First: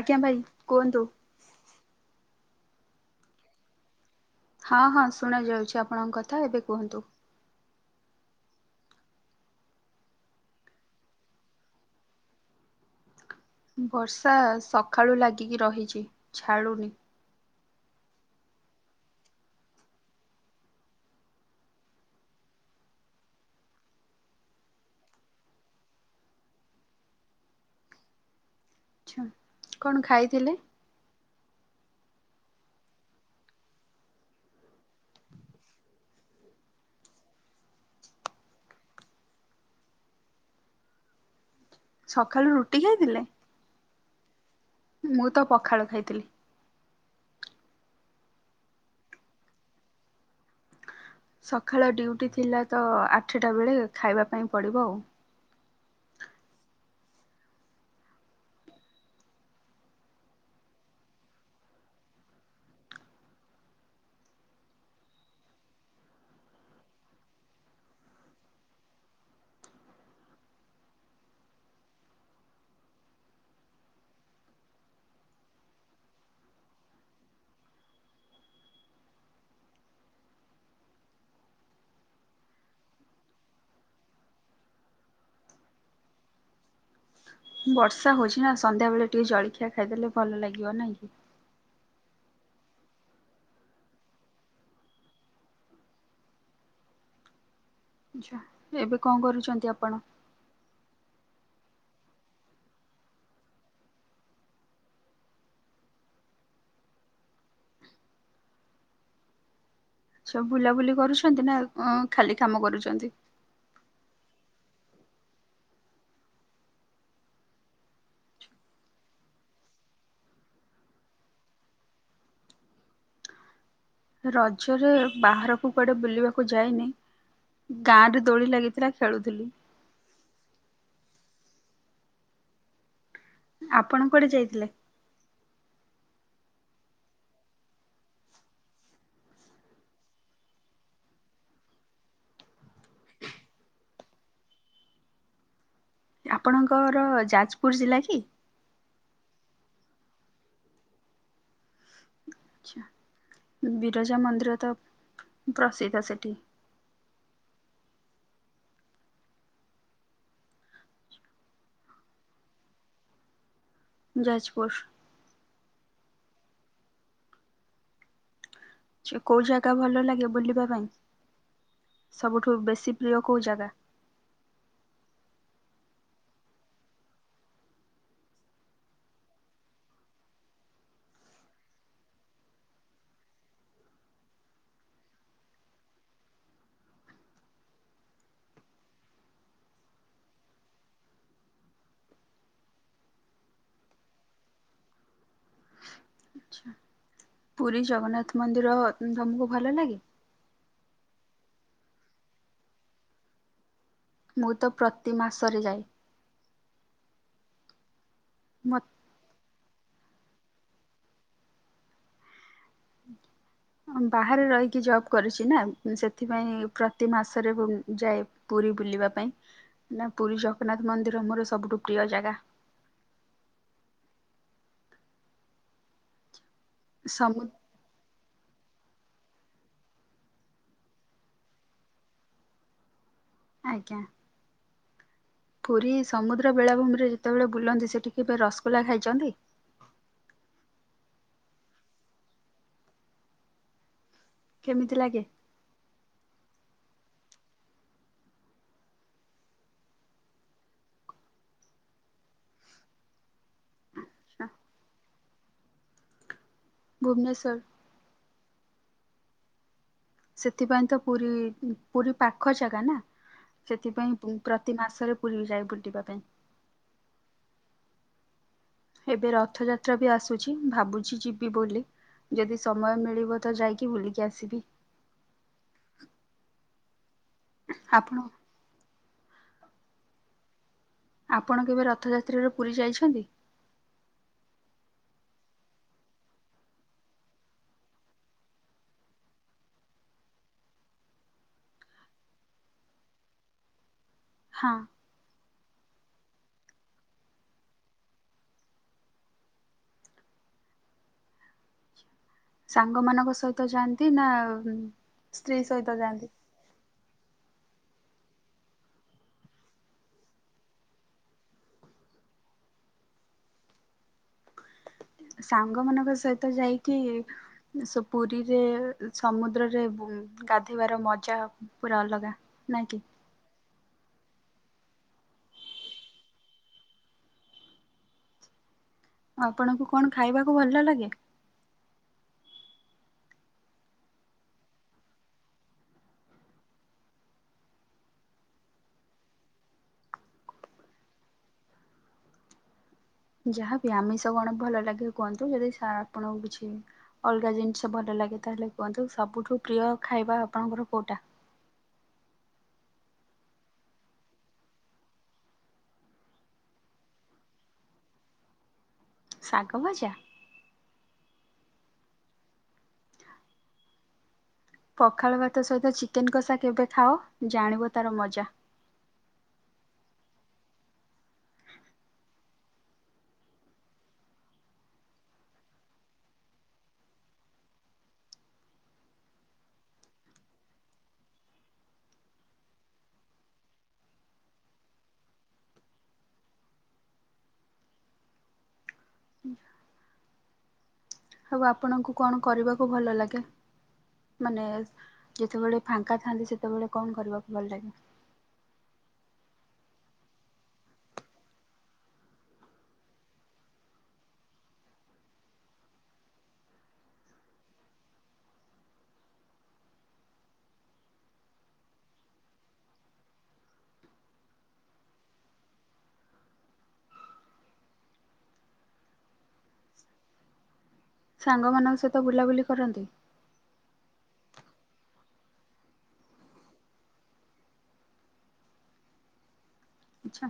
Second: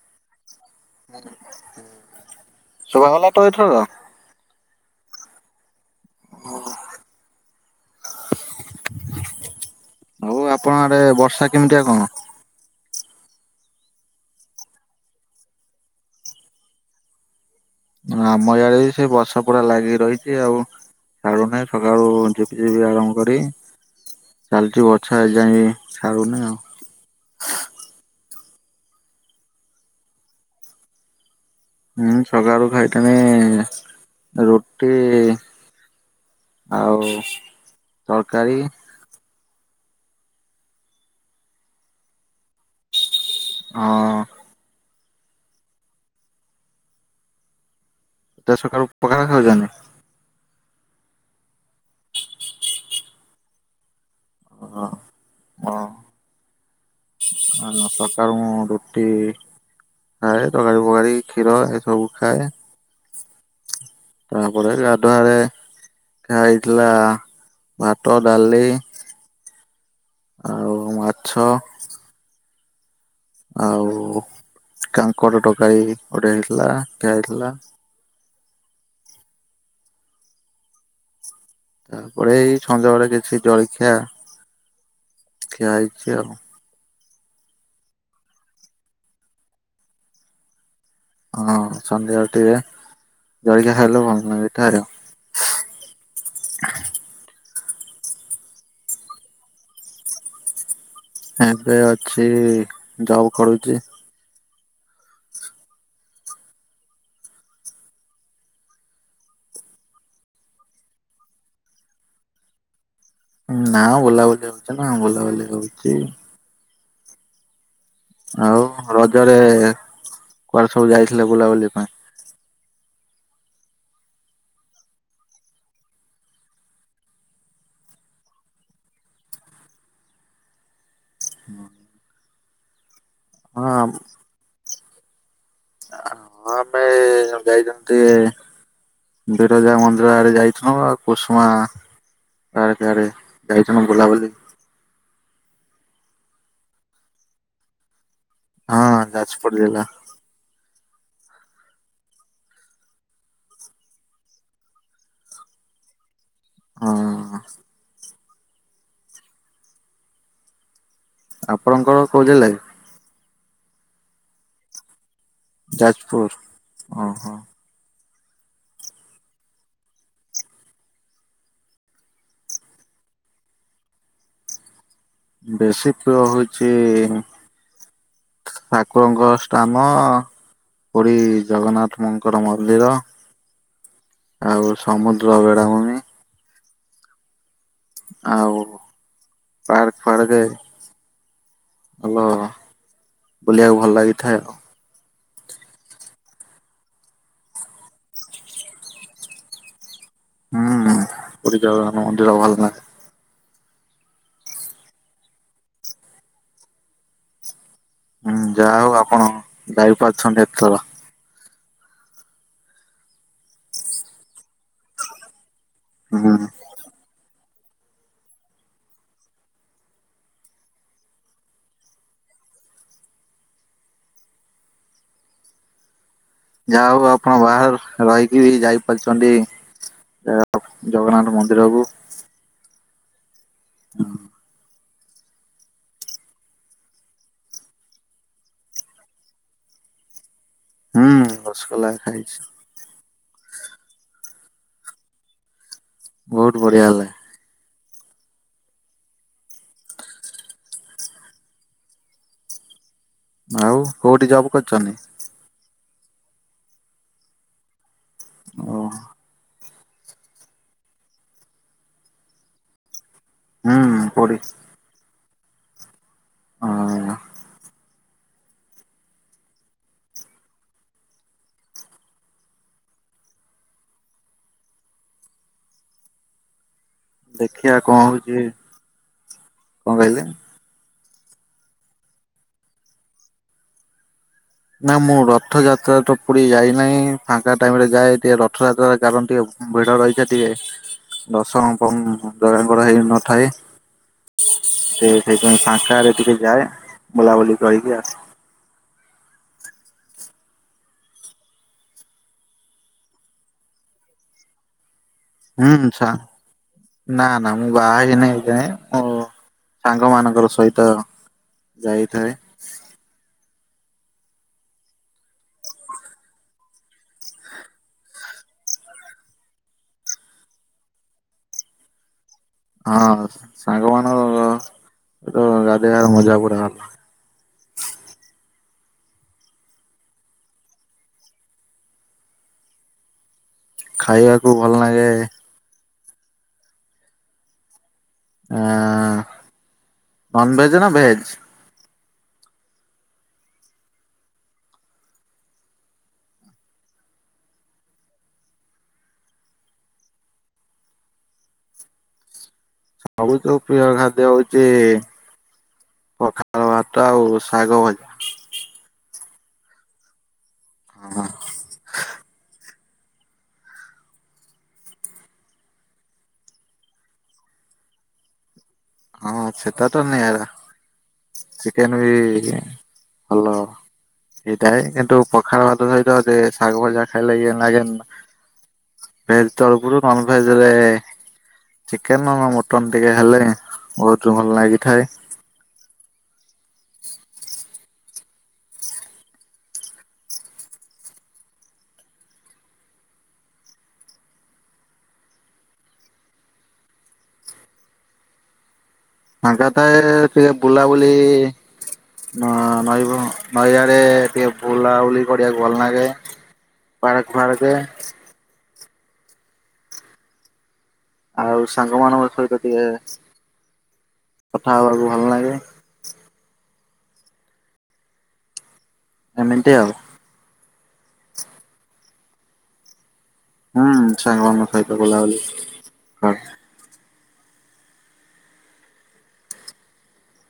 ଆଜ୍ଞା ଭାଇ କୁହନ୍ତୁ। ଶୁଭାଗଲା ତ ଏଇଥରକ? ହଁ ହଁ ଶୁଣାଯାଉଛି ଆପଣଙ୍କ କଥା ଏବେ କୁହନ୍ତୁ। ହଉ ଆପଣ ଆଡେ ବର୍ଷା କେମିତିଆ କଣ? ବର୍ଷା ସକାଳୁ ଲାଗିକି ରହିଛି ଛାଡୁନି। ଆମ ୟାଡେ ବି ସେଇ ବର୍ଷା ପଡା ଲାଗି କି ରହିଛି ଆଉ ଛାଡ଼ୁନାହିଁ ସକାଳୁ ଝିପି ଝିପି ଆରମ୍ଭ କରି ଚାଲିଛି ବଛା ଏ ଯାଇ ଛାଡୁନି ଆଉ। ଆଛା କଣ ଖାଇଥିଲେ? ମୁଁ ସକାଳୁ ଖାଇଥିନି ରୁଟି। ଆଉ ତରକାରୀ। ସଖାଳୁ ରୁଟି ଖାଇଥିଲେ। ହଁ। ମୁଁ ତ ପଖାଳ ଖାଇଥିଲି। ସକାଳୁ ପଖାଳ ଖାଉଚନ୍ତି। ସକାଳ ଡ୍ୟୁଟି ଥିଲା ତ ଆଠଟା ବେଳେ ଖାଇବା ପାଇଁ ପଡ଼ିବ ଆଉ। ଓ ଆ ସକାଳୁ ମୁଁ ରୁଟି। ଖାଏ ତରୀ ପକାରୀ କ୍ଷୀର ଏ ସବୁ ଖାଏ। ତାପରେ ଗାଧୁଆରେ ହେଇଥିଲା ଭାତ ଡାଲି। ଆଉ ମାଛ। ଆଉ କାଙ୍କର ତକାରି ଗୋଟେ ହେଇଥିଲା ଦିଆ ହେଇଥିଲା। ତାପରେ ଏଇ ସଧ୍ୟାବେଳେ କିଛି ଜଳଖିଆ। ଖିଆ ହେଇଛି ଆଉ। ବର୍ଷା ହଉଛି ନା ସନ୍ଧ୍ୟା ବେଳେ ଟିକେ ଜଳଖିଆ ଖାଇଦେଲେ ଭଲ ଲାଗିବ ନାଇଁ କି? ହଁ ସନ୍ଧ୍ୟାବେଳ ଟିକେ ଜଳିକି ଖାଇଲେ ଭଲ ନ ଏଠ ଆଉ। ଆଛା ଏବେ କଣ କରୁଛନ୍ତି ଆପଣ। ଏବେ ଅଛି ଜବ କରୁଛି। ସବୁ ବୁଲାବୁଲି କରୁଛନ୍ତି ନା ଖାଲି କାମ କରୁଛନ୍ତି। ନା ବୁଲାବୁଲି ହଉଛି ନା ବୁଲାବୁଲି କରୁଛି। ଆଉ ରଜରେ କୁଆଡେ ସବୁ ଯାଇଥିଲେ ବୁଲାବୁଲି ପାଇଁ। ରଜରେ ବାହାରକୁ କୁଆଡେ ବୁଲିବାକୁ ଯାଇନି। ଗାଁ ରେ ଦୋଳି ଲାଗିଥିଲା ଖେଳୁଥିଲି। ହଁ ହଁ ଆପଣ କୁଆଡେ ଯାଇଥିଲେ। ହଁ ଆମେ ଯାଇଥିଲି ଟିକେ ବିରଜା ମନ୍ଦିର ଆଡେ ଯାଇଥିଲୁ ଆଉ କୁସୁମା। ତଡ଼ ସଆାରେ ଯାଇଛନ୍ ବୁଲାବୁଲି। ଆପଣଙ୍କର ଯାଜପୁର ଜିଲ୍ଲା କି। ହଁ ଯାଜପୁର ଜିଲ୍ଲା। ଆଛା ବିରଜା ମନ୍ଦିର ତ ପ୍ରସିଦ୍ଧା ସେଥି। ହଁ। ଆପଣଙ୍କର କୋଉ ଜିଲ୍ଲା। ଯାଜପୁର ଯାଜପୁର ଓ ହୋ। କେଉଁ ଜାଗା ଭଲ ଲାଗେ ବୁଲିବା ପାଇଁ ସବୁଠୁ ବେଶୀ ପ୍ରିୟ କେଉଁ ଜାଗା? ବେଶୀ ତା ହଉଛି। ଠାକୁରଙ୍କ ସ୍ଥାନ ପୁରୀ ଜଗନ୍ନାଥ ମଙ୍କର ମନ୍ଦିର। ଆଉ ସମୁଦ୍ର ଭେଡଭୂମି ଆଉ ପାର୍କ ଫାର୍କ ହଲୋ ବୁଲିବାକୁ ଭଲ ଲାଗିଥାଏ ଆଉ। ଆଛା ପୁରୀ ଜଗନ୍ନାଥ ମନ୍ଦିର ତମକୁ ଭଲ ଲାଗେ? ହୁଁ ପୁରୀ ଦ୍ଵାର ମନ୍ଦିର ଭଲ ନାହିଁ। ମୁଁ ତ ପ୍ରତି ମାସରେ ଯାଏ। ହୁଁ ଯାହା ମତ ହଉ ଆପଣ ଯାଇ ପାରୁଛନ୍ତି ଏତେଥର। ବାହାରେ ରହିକି ଜବ୍ କରୁଛି ନା ହୁଁ ସେଥିପାଇଁ ପ୍ର ପ୍ରତି ମାସରେ ଯାଏ ପୁରୀ ବୁଲିବା ପାଇଁ। ନା ପୁରୀ ଜଗନ୍ନାଥ ମନ୍ଦିର ଆମର ସବୁଠୁ ପ୍ରିୟ ଜାଗା। ଯା ହଉ ଆପଣ ସମୁ ବାହାରୁ ରହିକି ବି ଯାଇପାରୁଛନ୍ତି ଜଗନ୍ନାଥ ମନ୍ଦିରକୁ। ଆଜ୍ଞା। ପୁରୀ ସମୁଦ୍ର ବେଳାଭୂମିରେ ଯେତେବେଳେ ବୁଲନ୍ତି ସେଠି କେବେ ରସଗୋଲା ଖାଇଛନ୍ତି? ହୁଁ ରସଗୋଲା ଖାଇଛି। କେମିତି ଲାଗେ? ବହୁତ୍ ବଢିଆ ହେଲେ। ଆଉ କୋଉଠି ଜବ୍ କରିଛନ୍ତି? ଭୁବନେଶ୍ୱର। ଓ। ସେଥିପାଇଁ ତ ପୁରୀ ପୁରୀ ପାଖ ଜାଗା ନା ହୁଁ ସେଥିପାଇଁ ପଡି [inaudible] ପ୍ରତି ମାସରେ ପୁରୀ ଯାଏ ବୁଲିବା ପାଇଁ। ଅହ ହ। ଏବେ ରଥଯାତ୍ରା ବି ଆସୁଛି ଭାବୁଛି ଯିବି ବୋଲି? ଯଦି ସମୟ ମିଳିବ ତ ଯାଇକି ବୁଲିକି ଆସିବି? ଦେଖିବା କଣ ଆପଣ ହଉଛି କଣ କହିଲେ? ଆପଣ କେବେ ରଥଯାତ୍ରାରେ ପୁରୀ ଯାଇଛନ୍ତି? ନା ମୁଁ ରଥଯାତ୍ରା ତ ପୁରୀ ଯାଇନାହିଁ ଫାଙ୍କା ଟାଇମରେ ଯାଏ ଟେ ରଥଯାତ୍ରାର କାରଣଟି ହବ ଭିଡ଼ ରହିଥାଏ ଟିକେ ଦଶନ କମ୍ ଜଗାଙ୍କର ହେଇନଥାଏ। ହାଁ। ସେ ସେଇପାଇଁ ଫାଙ୍କାହେଲେ ଟିକେ ଯାଏ ବୁଲାବୁଲି କରିକି ଆସେ। ସାଙ୍ଗ ମାନଙ୍କ ସହିତ ଯାଆନ୍ତି ନା ସ୍ତ୍ରୀ ସହିତ ହୁଁ ସା ଯାଆନ୍ତି? ନା ନା ମୁଁ ବାହା ହେଇନାହିଁ ଏ ଯାଏଁ ମୋ ସାଙ୍ଗ ମାନଙ୍କର ସହିତ ଯାଇଥାଏ। ସାଙ୍ଗ ମାନଙ୍କ ସହିତ ଯାଇକି ସୋ ପୁରୀରେ ସମୁଦ୍ରରେ ଗାଧେଇବାର ମଜା ପୁରା ଅଲଗା। ନାଇଁ କି ହଁ ସାଙ୍ଗମାନଙ୍କର ଏ ଗାଧେଇବା ମଜା ପୁରା ଅଲଗା। ଆପଣଙ୍କୁ କଣ ଖାଇବାକୁ ଭଲ ଲାଗେ? ଖାଇବାକୁ ଭଲ ଲାଗେ ଆଁ ନନ୍ ଭେଜ୍ ନା ଭେଜ୍? ଯାହାବି ଆମିଷ କଣ ଭଲ ଲାଗେ କୁହନ୍ତୁ ଯଦି ସା ଆପଣଙ୍କୁ କିଛି ଅଲଗା ଜିନିଷ ଭଲ ଲାଗେ ତାହେଲେ କୁହନ୍ତୁ ସବୁଠୁ ପ୍ରିୟ ଖାଇବା ଆପଣଙ୍କର କୋଉଟା? ସବୁତୁ ପ୍ରିୟ ଖାଦ୍ୟ ହଉଚି ପଖାଳ ଭାତ ଆଉ ଶାଗ ଭ ଶାଗ ଭଜା। ହଁ। ପଖାଳ ଭାତ ସହିତ ଚିକେନ୍ କଷା କେବେ ଖାଅ ଜାଣିବ ତାର ମଜା? ହଁ ସେତାଟା ନିଆରା ଚିକେନ ବି ଭଲ ସେଇଟା ହେ କିନ୍ତୁ ପଖାଳ ଭାତ ସହିତ ଯେ ଶାଗ ଭଜା ଖାଇଲେ ଇଏ ଲାଗେନା। ଭେଜ ତରଫରୁ ନନଭେଜରେ ଚିକେନ ନ ମଟନ ଟିକେ ହେଲେ ବହୁତ ଭଲ ଲାଗିଥାଏ। ହଜ୍ଞା ଆଉ ଆପଣଙ୍କୁ କଣ କରିବାକୁ ଭଲ ଲାଗେ? ମାନେ ଯେତେବେଳେ ଫାଙ୍କା ଥାନ୍ତି ସେତେବେଳେ କଣ କରିବାକୁ ଭଲ ଲାଗେ? ଫାଙ୍କା ଥାଏ ଟିକେ ବୁଲାବୁଲି ନ ନଈ ନଈଆଡେ ଟିକେ ବୁଲାବୁଲି କରିବାକୁ ଭଲ ଲାଗେ। ପାର୍କ ଫାର୍କେ ଆଉ ସାଙ୍ଗମାନାନଙ୍କ ସହିତ ଟିକେ କଥା ହବାକୁ ଭଲ ଲାଗେ। ଏମିତି ଆଉ। ସାଙ୍ଗମାନଙ୍କ ସହିତ ବୁଲାବୁଲି କରନ୍ତି? ହୁଁ ସାଙ୍ଗମାନଙ୍କ ସହିତ ବୁଲାବୁଲି [unintelligible] ଆଚ୍ଛା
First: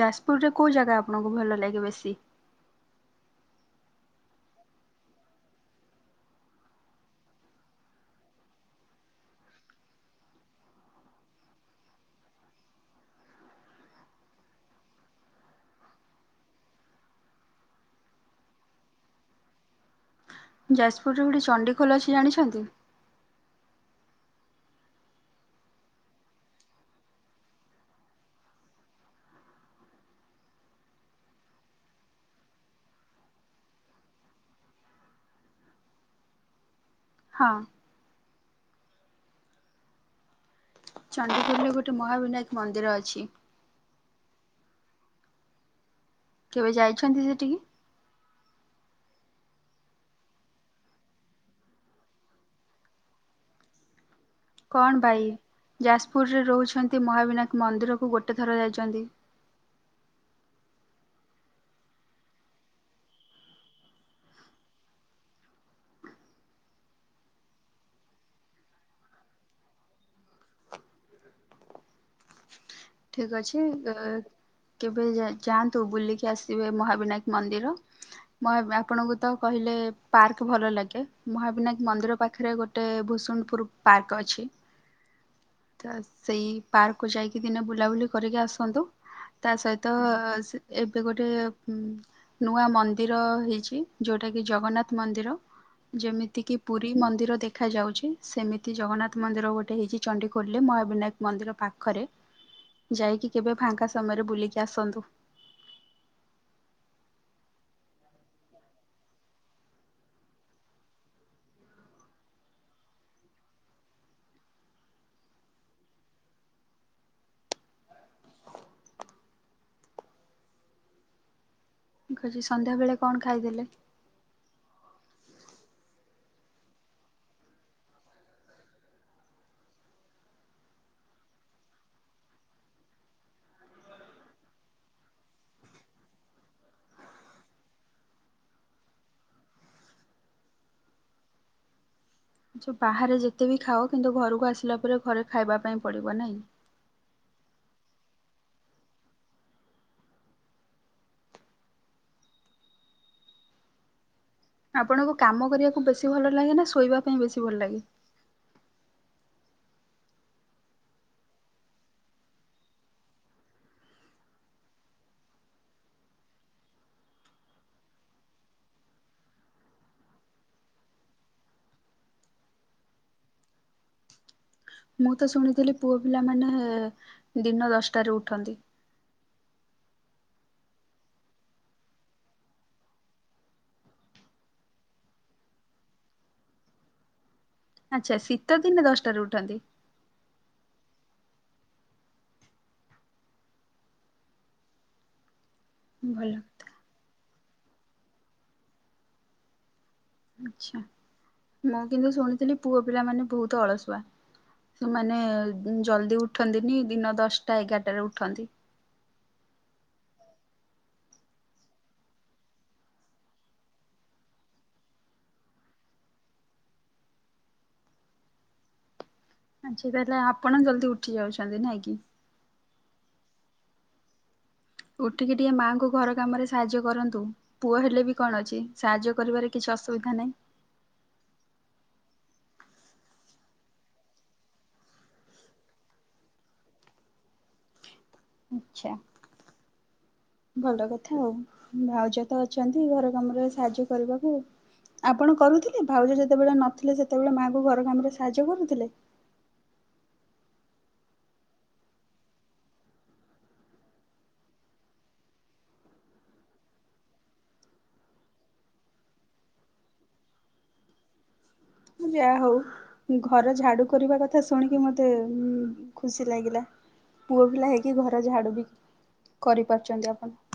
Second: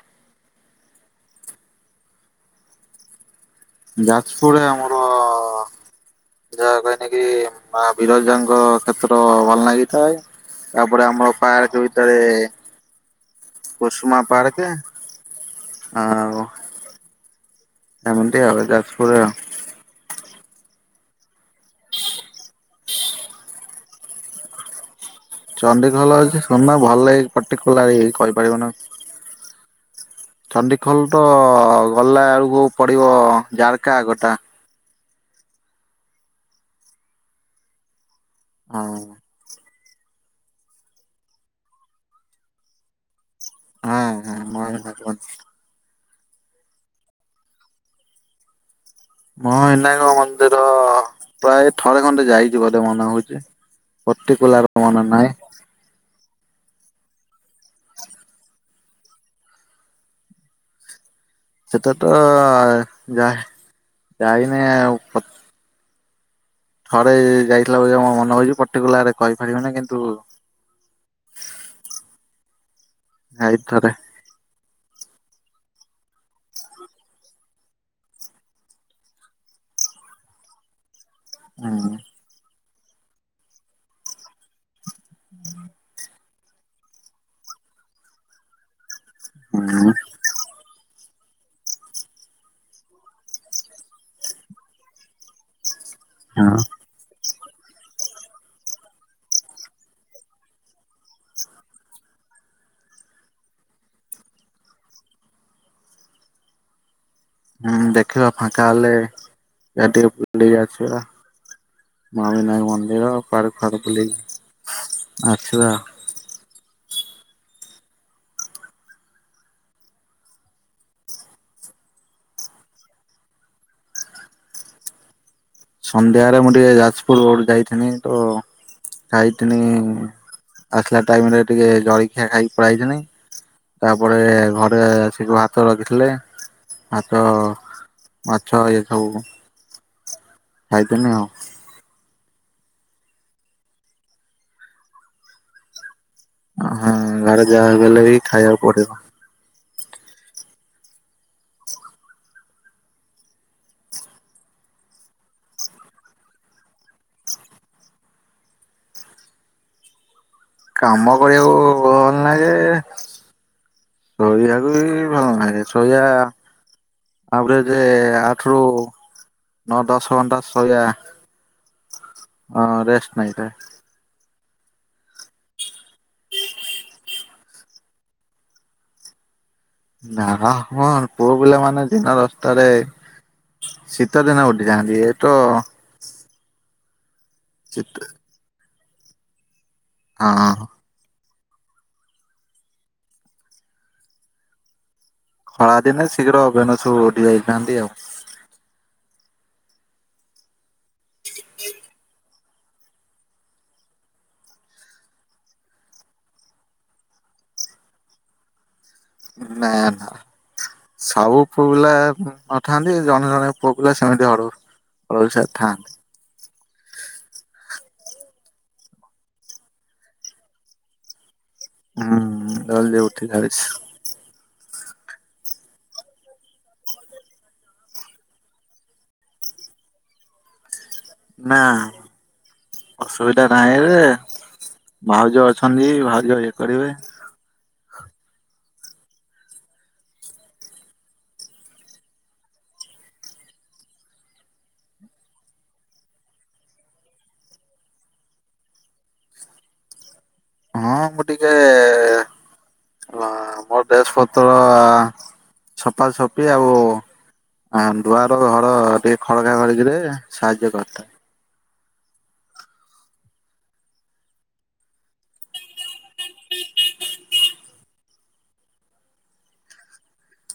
ଯାଜପୁରରେ କୋଉ ଜାଗା ଆପଣଙ୍କୁ ଭଲ ଲାଗେ ବେଶୀ? ଯାଜପୁର୍ ରେ ଆମର ଯାହା କହିନେ କି ମା ବିରଜାଙ୍କ କ୍ଷେତ୍ର ଭଲ ନାଗିଥାଏ। ତାପରେ ଆମର ପାର୍କ ଭିତରେ କସୁମା ପାର୍କ ଆଉ ଏମିତି ଆଉ ଏଇ ଯାଜପୁରରେ ଆଉ। ଯାଜପୁରରେ ଗୋଟେ ଚଣ୍ଡିଖୋଲ ଅଛି ଜାଣିଛନ୍ତି? ଚଣ୍ଡଡିଖୋଲ ଅଛି [unintelligible] ପର୍ଟିକୁଲାର କହିପାରିବିନି। ଚଣ୍ଡିଖୋଲ୍ ତ ଗଲା ବେଳୁକୁ ପଡିବ ଜାର୍କା ଆ। ହଁ। ହୁଁ। ଚଣ୍ଡିଖୋଲ୍ ରେ ଗୋଟେ ମହାବିନାୟକ ମନ୍ଦିର ଅଛି। [inaudible] କେବେ ଯାଇଛନ୍ତି ସେଠିକି? ମହାବିନାୟକ ମନ୍ଦିର ପ୍ରାୟ ଥରେ ଖଣ୍ଡେ ଯାଇଛି ବୋଧେ ମନେ ହଉଚି। ପଟିକୁଲାର୍ କଣ ଭାଇ ଯାଜପୁରରେ ରହୁଛନ୍ତି ମହାବିନାୟକ ମନ୍ଦିରକୁ ଗୋଟେ ଥର ଯାଇଚନ୍ତି। ସେଟା ତ ଯା ଯାଇନି ଆଉ ଥରେ ଯାଇଥିଲା [unintelligible] ମୋର ମନେ ହଉଚି ପର୍ଟିକୁଲାର୍ କହିପାରିବନି କିନ୍ତୁ ଠିକ୍ ଯାଇ ଅଛି ଥରେ [unintelligible] କେବେ ଯାଆନ୍ତୁ ବୁଲିକି ଆସିବେ ମହାବିନାୟକ୍ ମନ୍ଦିର। [unintelligible] ଆପଣଙ୍କୁ ତ କହିଲେ ପାର୍କ ଭଲ ଲାଗେ। ମହାବିନାୟକ୍ ହୁଁ ମନ୍ଦିର ପାଖରେ ଗୋଟେ ଭୂସୁଣପୁର ପାର୍କ ଅଛି, ତ ସେଇ ପାର୍କକୁ ଯାଇକି ଦିନେ ବୁଲାବୁଲି କରିକି ଆସନ୍ତୁ, ତା ସହିତ ହୁଁ ସେ ଏବେ ଗୋଟେ ନୂଆ ମନ୍ଦିର ହେଇଛି, ଯୋଉଟା କିି ଜଗନ୍ନାଥ ମନ୍ଦିର। ଯେମିତି ହଁ କିି ପୁରୀ ପୁରୀ ମନ୍ଦିର ଦେଖାଯାଉଛି ସେମିତି ଜଗନ୍ନାଥ ମନ୍ଦିର ଗୋଟେ ହେଇଛି ଚଣ୍ଡିଖୋଲରେ ମହାବିନାୟକ୍ ମନ୍ଦିର ପାଖରେ। ଯାଇକି କେବେ ଫାଙ୍କା ସମୟରେ ବୁଲିକି ଆସନ୍ତୁ। ହୁଁ ଦେଖିବା ଫାଙ୍କା ହେଲେ [unintelligible] ବୁଲିକି ଆସିବା। ମହାବିନାୟକ ମନ୍ଦିର ପାର୍କ ଫାର୍କ ବୁଲିକି ଆସିବା। ଠିକ୍ ଅଛି, ସନ୍ଧ୍ୟାବେଳେ କଣ ଖାଇଥିଲେ? ସନ୍ଧ୍ୟାରେ ମୁଁ ଟିକେ ଯାଜପୁର ରୋଡ ଯାଇଥିନି ତ ଖାଇଥିନି ଆସିଲା ଟାଇମ୍ ରେ ଟିକେ ଜଳଖିଆ ଖାଇକି ପଳେଇ ଆଇଥିନୀ। ତାପରେ ଘରେ ଆସିକି ଭାତ ରଖିଥିଲେ ମାଛ ମାଛ ଇଏ ସବୁ ଖାଇଥିନି ଆଉ। ଯୋଉ ବାହାରେ ଯେତେବି ଖାଅ କିନ୍ତୁ ଘରକୁ ଆସିଲା ପରେ ଘରେ ଖାଇବା ପାଇଁ ପଡିବ ନାଇଁ? ହଁ ଘରେ ଯାହା ଗଲେ ବି ଖାଇବାକୁ ପଡିବ। ଆପଣଙ୍କୁ କାମ କରିବାକୁ ବେଶି ଭଲ ଲାଗେ ନା ଶୋଇବା ପାଇଁ ବେଶୀ ଭଲ ଲାଗେ? କାମ କରିଆକୁ ଭଲ୍ ନଗେ। ଶୋଇବାକୁ ବି ଭଲ୍ ନାଗେ, ଶୋଇଆ ଆଭରେଯେ ଆଠରୁୁ ନଅ ଦଶ ଘଣ୍ଟା ଶୋଇଆ। ହଁ, ରେଷ୍ଟ ନେଇଥାଏ। ମୁଁ ତ ଶୁଣିଥିଲି, ପୁଅ ପିଲାମାନେ, ଦିନ ଦଶଟାରେ ଉଠନ୍ତି। ନା ହ ହଁ, ପୁଅ ପିଲା ମାନେ ଦିନ ଦଶ୍ ଟାରେ ଶୀତ ଦିନେ ଉଠି ଯାଆନ୍ତି, ଏ ତ ଶୀତ ଆଛା, ଶୀତ ଦିନେ ଦଶଟାରେ ଉଠନ୍ତି। ଅଁ ହଁ। ଖରାଦିନେ ଭଲ ଶୀଘ୍ର ବେନୁସୁ ଉଠି ଯାଇଥାନ୍ତି ଆଉ। ଆଛା, ମୁଁ କିନ୍ତୁ ଶୁଣିଥିଲି ପୁଅ ପିଲା ମାନେ ବହୁତ ଅଳସୁଆ। ସେମାନେ ଜଲ୍ଦି ଉଠନ୍ତିନି, ଦିନ ଦଶଟା ଏଗାରଟାରେ ଉଠନ୍ତି। ନା, ନା। ସବୁ ପୁଅ ପିଲା ନଥାନ୍ତି, ଜଣେ ଜଣେ ପୁଅ ପିଲା ସେମିତି ହଡ ରଇସା ଥାନ୍‌ ଆଜିକାଲି ଆପଣ ଜଲଦି ଉଠି ଯାଉଛନ୍ତି, ନାଇଁ କି? ହୁଁ, ଜଲଦି ଉଠି ଯାଉଛି। ଉଠିକି ଟିକେ ମାଆଙ୍କୁ ଘର କାମରେ ସାହାଯ୍ୟ କରନ୍ତୁ। ପୁଅ ହେଲେ ବି କଣ ଅଛି, ସାହାଯ୍ୟ କରିବାରେ କିଛି ଅସୁବିଧା ନାହିଁ। ନା। ଅସୁବିଧା ନାହିଁ ଯେ, ଭାଉଜ ଅଛନ୍ତି ଭାଉଜ ଇଏ କରିବେ। ଆଛା। ଭଲ କଥା ଆଉ, ଭାଉଜ ତ ଅଛନ୍ତି ଘର କାମରେ ସାହାଯ୍ୟ କରିବାକୁ। ଆପଣ କରୁଥିଲେ, ଭାଉଜ ଯେତେବେଳେ ନଥିଲେ, ସେତେବେଳେ ମାଆଙ୍କୁ ଘର କାମରେ ସାହାଯ୍ୟ କରୁଥିଲେ? ହଁ, ମୁଁ ଟିକେ ମୋ ଡ୍ରେସ ପତର ଛପା ସପି ଆଉ ଆଁ ଦୁଆର ଘର ଟିକେ ଖଡକା ଖଡକିରେ ସାହାଯ୍ୟ କରିଥାଏ। ମୁଁ ଯା ହଉ। ଘର ଝାଡୁ କରିବା କଥା ଶୁଣିକି ମତେ ଖୁସି ଲାଗିଲା। ପୁଅ ପିଲା ହେଇକି ଘର ଝାଡୁ ବି, କରିପାରୁଚନ୍ତି ଆପଣ।